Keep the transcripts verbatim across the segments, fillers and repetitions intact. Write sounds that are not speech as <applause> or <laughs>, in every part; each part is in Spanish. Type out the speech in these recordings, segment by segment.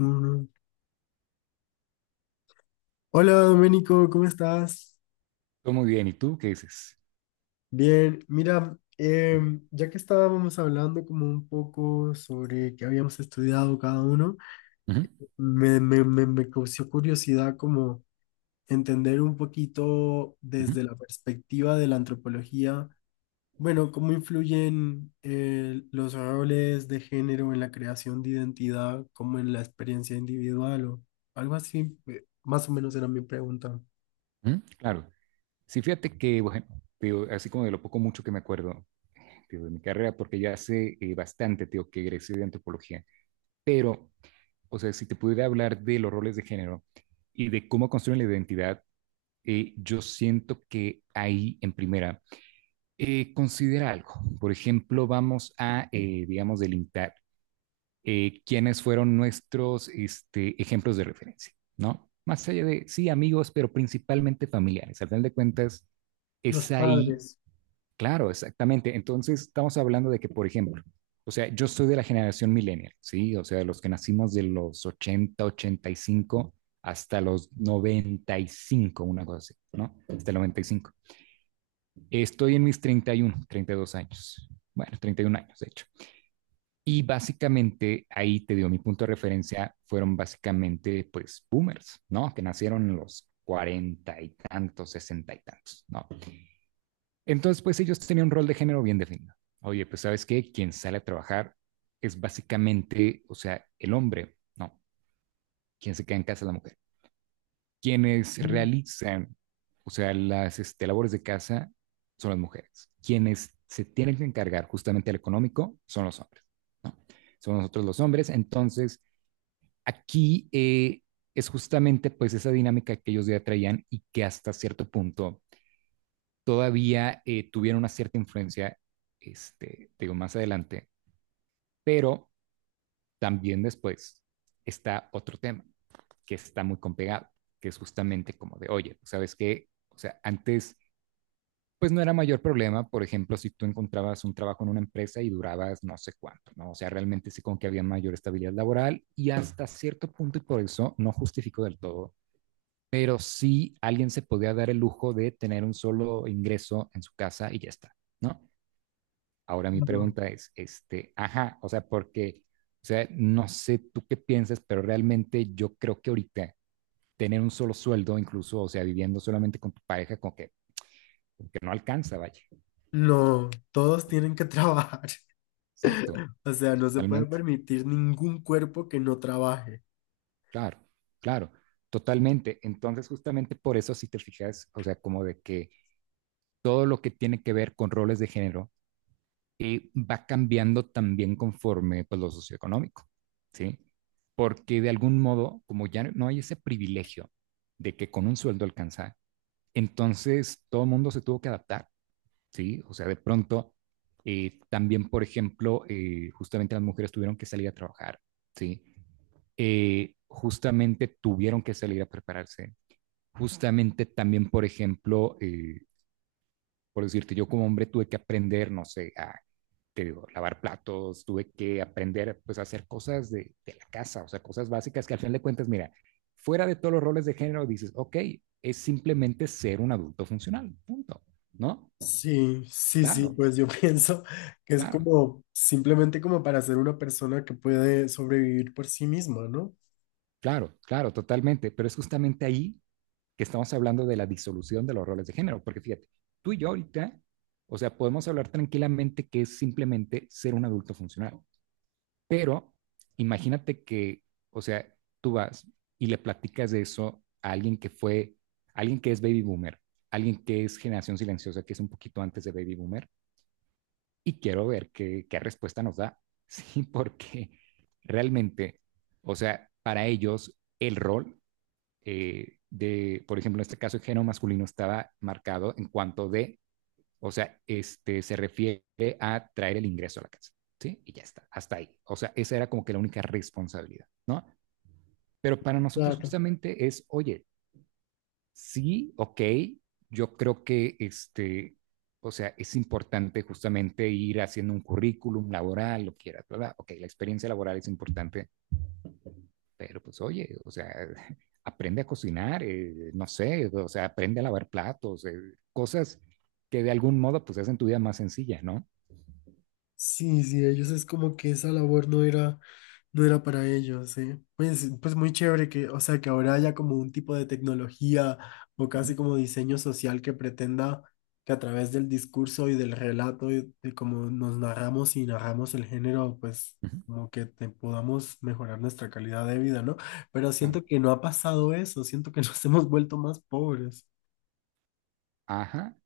Mm. Hola Doménico, ¿cómo estás? Todo muy bien. ¿Y tú qué dices? Bien, mira, Ujú, em, ya que estábamos hablando como un poco sobre qué habíamos estudiado cada uno, ujú, me, me, me, me causó curiosidad como entender un poquito ujú, desde la perspectiva de la antropología. Bueno, cómo influyen eh, los roles de género en la creación de identidad, como en la experiencia individual o algo así, eh, más o menos era mi pregunta. ujú, claro. Sí, fíjate que, bueno, tío, así como de lo poco mucho que me acuerdo tío, de mi carrera, porque ya hace eh, bastante, tío, que egresé de antropología. Pero, o sea, si te pudiera hablar de los roles de género y de cómo construyen la identidad, eh, yo siento que ahí, en primera, eh, considera algo. Por ejemplo, vamos a, eh, digamos, delimitar eh, quiénes fueron nuestros este, ejemplos de referencia, ¿no? Más allá de, sí, amigos, pero principalmente familiares. Al final de cuentas, Los es ahí, padres. claro, exactamente. Entonces, estamos hablando de que, por ejemplo, o sea, yo soy de la generación millennial, ¿sí? O sea, de los que nacimos de los ochenta ochenta y cinco hasta los noventa y cinco, una cosa así, ¿no? Hasta el noventa y cinco. Estoy en mis treinta treinta y uno, treinta y dos años. Bueno, treinta y uno años, de hecho. Y básicamente ahí te dio mi punto de referencia, fueron básicamente pues boomers, ¿no? Que nacieron en los cuarenta y tantos, sesenta y tantos, ¿no? Entonces pues ellos tenían un rol de género bien definido. Oye, pues sabes qué, quien sale a trabajar es básicamente, o sea, el hombre, ¿no? Quien se queda en casa es la mujer. Quienes Sí, realizan, o sea, las este, labores de casa son las mujeres. Quienes se tienen que encargar justamente al económico son los hombres, ¿no? Son nosotros los hombres, entonces. Aquí eh, es justamente pues esa dinámica que ellos ya traían y que hasta cierto punto todavía eh, tuvieron una cierta influencia, este, digo, más adelante, pero también después está otro tema que está muy compegado, que es justamente como de, oye, pues, ¿sabes qué? O sea, antes pues no era mayor problema, por ejemplo, si tú encontrabas un trabajo en una empresa y durabas no sé cuánto, ¿no? O sea, realmente sí como que había mayor estabilidad laboral y hasta cierto punto, y por eso no justifico del todo, pero sí alguien se podía dar el lujo de tener un solo ingreso en su casa y ya está, ¿no? Ahora mi claro. pregunta es, este, ajá, o sea, porque, o sea, no sé tú qué piensas, pero realmente yo creo que ahorita tener un solo sueldo, incluso, o sea, viviendo solamente con tu pareja, como que, como que no alcanza, vaya. No, todos tienen que trabajar. Exacto, <laughs> O sea, no se puede totalmente, permitir ningún cuerpo que no trabaje. claro, claro, totalmente. Entonces, justamente por eso, si te fijas, o sea, como de que todo lo que tiene que ver con roles de género, eh, va cambiando también conforme pues, lo socioeconómico, ¿sí? Porque de algún modo, como ya no no hay ese privilegio de que con un sueldo alcanza, entonces todo el mundo se tuvo que adaptar, ¿sí? O sea, de pronto, eh, también, por ejemplo, eh, justamente las mujeres tuvieron que salir a trabajar, ¿sí? Eh, justamente tuvieron que salir a prepararse. Justamente también, por ejemplo, eh, por decirte, yo como hombre tuve que aprender, no sé, a te digo, lavar platos, tuve que aprender pues a hacer cosas de, de la casa, o sea, cosas básicas que al final de cuentas, mira, fuera de todos los roles de género, dices, ok, es simplemente ser un adulto funcional, punto, ¿no? Sí, sí, sí, Claro, pues yo <laughs> pienso que es claro, como simplemente como para ser una persona que puede sobrevivir por sí misma, ¿no? claro, claro, totalmente, pero es justamente ahí que estamos hablando de la disolución de los roles de género, porque fíjate, tú y yo ahorita, o sea, podemos hablar tranquilamente que es simplemente ser un adulto funcional. Pero imagínate que, o sea, tú vas y le platicas de eso a alguien que fue, alguien que es baby boomer, alguien que es generación silenciosa, que es un poquito antes de baby boomer, y quiero ver qué, qué respuesta nos da. <laughs> Sí, porque realmente, o sea, para ellos el rol eh, de, por ejemplo, en este caso, el género masculino estaba marcado en cuanto de o sea, este, se refiere a traer el ingreso a la casa, ¿sí? Y ya está, hasta ahí. O sea, esa era como que la única responsabilidad, ¿no? Pero para nosotros Claro. justamente es, oye, sí, ok, yo creo que este, o sea, es importante justamente ir haciendo un currículum laboral, lo que quieras, ¿verdad? Ok, la experiencia laboral es importante, pero pues oye, o sea, <laughs> aprende a cocinar, eh, no sé, o sea, aprende a lavar platos, eh, cosas que de algún modo pues hacen tu vida más sencilla, ¿no? Sí, sí, ellos es como que esa labor no era, no era para ellos, eh. Pues, pues muy chévere que, o sea, que ahora haya como un tipo de tecnología o casi como diseño social que pretenda que a través del discurso y del relato y de cómo nos narramos y narramos el género, pues Ujú, como que te- podamos mejorar nuestra calidad de vida, ¿no? Pero claro. siento que no ha pasado eso, siento que <laughs> nos hemos vuelto más pobres. Ajá.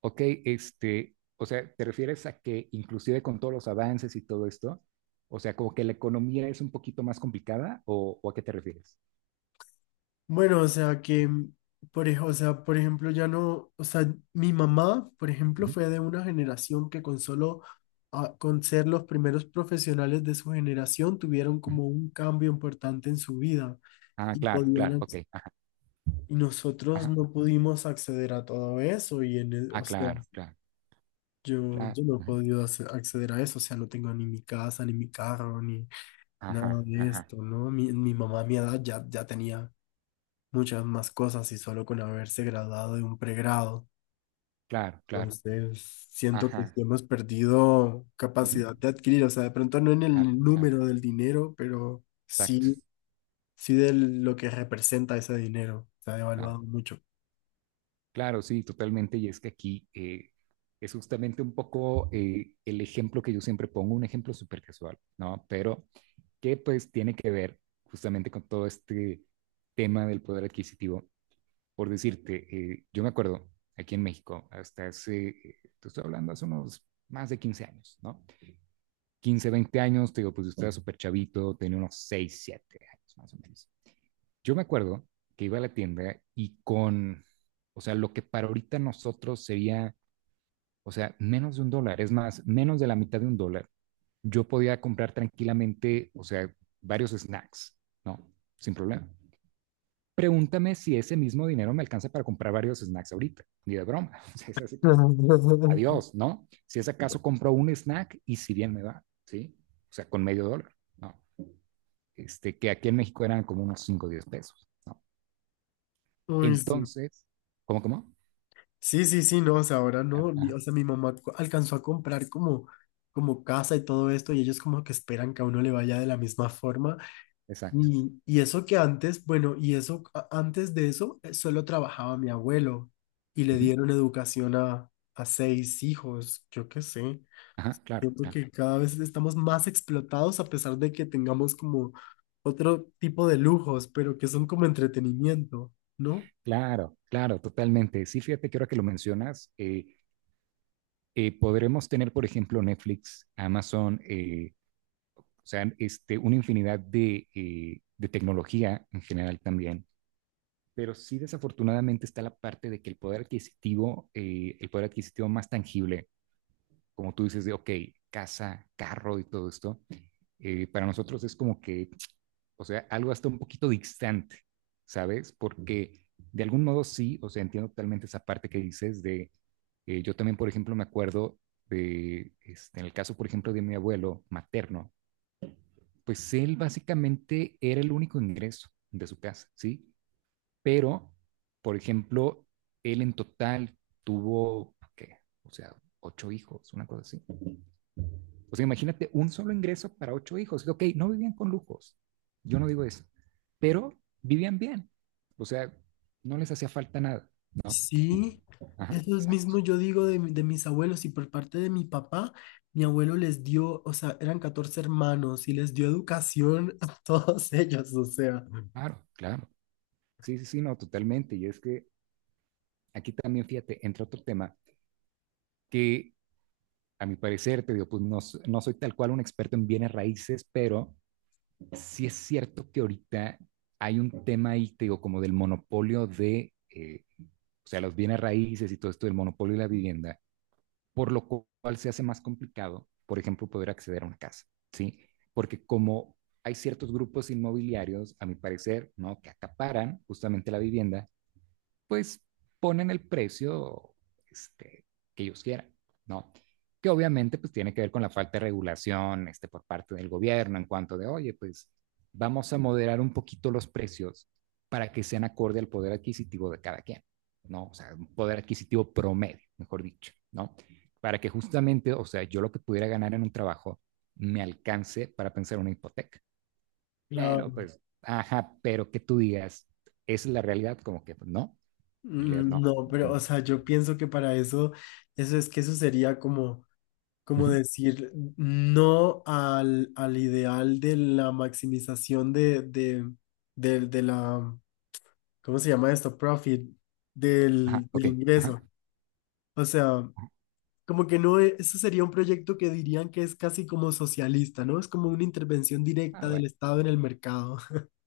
Ok, este, o sea, ¿te refieres a que inclusive con todos los avances y todo esto, o sea, como que la economía es un poquito más complicada o, o a qué te refieres? Bueno, o sea que, por, ej- o sea, por ejemplo, ya no, o sea, mi mamá, por ejemplo, Ujú, fue de una generación que con solo, ah, con ser los primeros profesionales de su generación, tuvieron ujú. como un cambio importante en su vida Ah, y claro, claro, podían, ok. ac- Ajá, y nosotros ajá. no pudimos acceder a todo eso y en el, Ah, o sea, claro, claro, yo, claro. yo no he Ujú. podido ace- acceder a eso, o sea, no tengo ni mi casa, ni mi carro, ni nada Ajá, de ajá. esto, ¿no? Mi, mi mamá a mi edad ya, ya tenía muchas más cosas y solo con haberse graduado de un pregrado. Claro, claro. Entonces, siento que sí Ajá. hemos perdido Ujú. capacidad de adquirir, o sea, de pronto no en Claro, el claro. número del dinero, pero Exacto. sí, sí de lo que representa ese dinero. Se ha Claro, devaluado mucho. claro, sí, totalmente. Y es que aquí eh, es justamente un poco eh, el ejemplo que yo siempre pongo, un ejemplo súper casual, ¿no? Pero que pues tiene que ver justamente con todo este tema del poder adquisitivo. Por decirte, eh, yo me acuerdo aquí en México, hasta hace, eh, te estoy hablando hace unos más de quince años, ¿no? Quince veinte años, te digo, pues yo estaba súper chavito, tenía unos seis siete años más o menos. Yo me acuerdo que iba a la tienda y con, o sea, lo que para ahorita nosotros sería, o sea, menos de un dólar, es más, menos de la mitad de un dólar, yo podía comprar tranquilamente, o sea, varios snacks, ¿no? Sin problema. Pregúntame si ese mismo dinero me alcanza para comprar varios snacks ahorita, ni de broma. <laughs> O sea, es así como, <laughs> adiós, ¿no? Si es acaso compro un snack y si bien me va, ¿sí? O sea, con medio dólar, ¿no? Este, que aquí en México eran como unos cinco, o diez pesos, ¿no? Uy, sí. Entonces, ¿cómo, cómo? Sí, sí, sí, no, o sea, ahora Claro, no, mi- ajá, o sea, mi mamá co- alcanzó a comprar como, como casa y todo esto y ellos como que esperan que a uno le vaya de la misma forma. exacto. Y, y eso que antes, bueno, y eso a- antes de eso eh, solo trabajaba mi abuelo y le Ujú, dieron educación a, a seis hijos, yo qué sé. ajá, claro, Siento claro, que cada vez estamos más explotados a pesar de que tengamos como otro tipo de lujos, pero que son como entretenimiento, ¿no? claro, claro, totalmente. Sí, fíjate que ahora que lo mencionas, eh, eh, podremos tener, por ejemplo, Netflix, Amazon, eh, o sea, este, una infinidad de, eh, de tecnología en general también. Pero sí, desafortunadamente está la parte de que el poder adquisitivo, eh, el poder adquisitivo más tangible, como tú dices, de, ok, casa, carro y todo esto, eh, para nosotros es como que o sea, algo hasta un poquito distante, ¿sabes? Porque de algún modo sí, o sea, entiendo totalmente esa parte que dices de, eh, yo también, por ejemplo, me acuerdo de, este, en el caso, por ejemplo, de mi abuelo materno, pues él básicamente era el único ingreso de su casa, ¿sí? Pero, por ejemplo, él en total tuvo, ¿qué? O sea, ocho hijos, una cosa así. O sea, imagínate un solo ingreso para ocho hijos. Ok, no vivían con lujos, yo no digo eso, pero vivían bien. O sea, no les hacía falta nada. No, Sí, ajá, eso exacto. mismo yo digo de, mi- de mis abuelos y por parte de mi papá, mi abuelo les dio, o sea, eran catorce hermanos y les dio educación a todos <laughs> ellos, o sea. Claro, claro. Sí, sí, sí, no, totalmente. Y es que aquí también, fíjate, entra otro tema que a mi parecer, te digo, pues no, s- no soy tal cual un experto en bienes raíces, pero sí es cierto que ahorita hay un tema ahí, te digo, como del monopolio de, eh, o sea, los bienes raíces y todo esto del monopolio de la vivienda, por lo cual se hace más complicado, por ejemplo, poder acceder a una casa, ¿sí? Porque como hay ciertos grupos inmobiliarios, a mi parecer, ¿no? Que acaparan justamente la vivienda, pues ponen el precio este, que ellos quieran, ¿no? Que obviamente pues tiene que ver con la falta de regulación este, por parte del gobierno en cuanto de, oye, pues vamos a moderar un poquito los precios para que sean acorde al poder adquisitivo de cada quien, ¿no? O sea, un poder adquisitivo promedio, mejor dicho, ¿no? Para que justamente, o sea, yo lo que pudiera ganar en un trabajo me alcance para pensar una hipoteca. Pero Claro. pues, ajá, pero que tú digas, ¿esa es la realidad, como que pues, no, en realidad Mm, no? no, pero, o sea, yo pienso que para eso, eso es que eso sería como, como Ujú. decir no al, al ideal de la maximización de, de, del- de la, ¿cómo se llama esto? Profit, Ajá, del, ok. del Ajá. ingreso. O sea, como que no, e- eso sería un proyecto que dirían que es casi como socialista, ¿no? Es como una intervención Ah, directa bueno. del Estado en el mercado.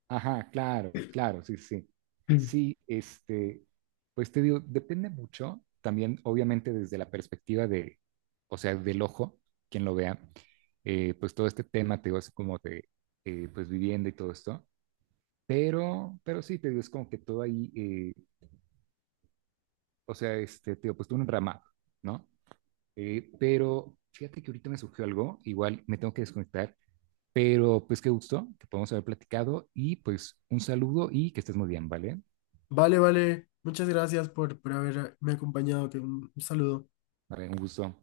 Ajá, claro, claro, sí, sí. <laughs> Sí, este, pues te digo, depende mucho también, obviamente, desde la perspectiva de, o sea, del ojo, quien lo vea, eh, pues todo este tema, te digo, así como de, eh, pues vivienda y todo esto, pero, pero sí, te digo, es como que todo ahí, eh, o sea, este, te digo, pues tú un ramado, ¿no? Eh, pero fíjate que ahorita me surgió algo, igual me tengo que desconectar. Pero pues qué gusto que podamos haber platicado y pues un saludo y que estés muy bien, ¿vale? Vale, vale. Muchas gracias por, por haberme acompañado. Te- Un un saludo. Vale, un gusto.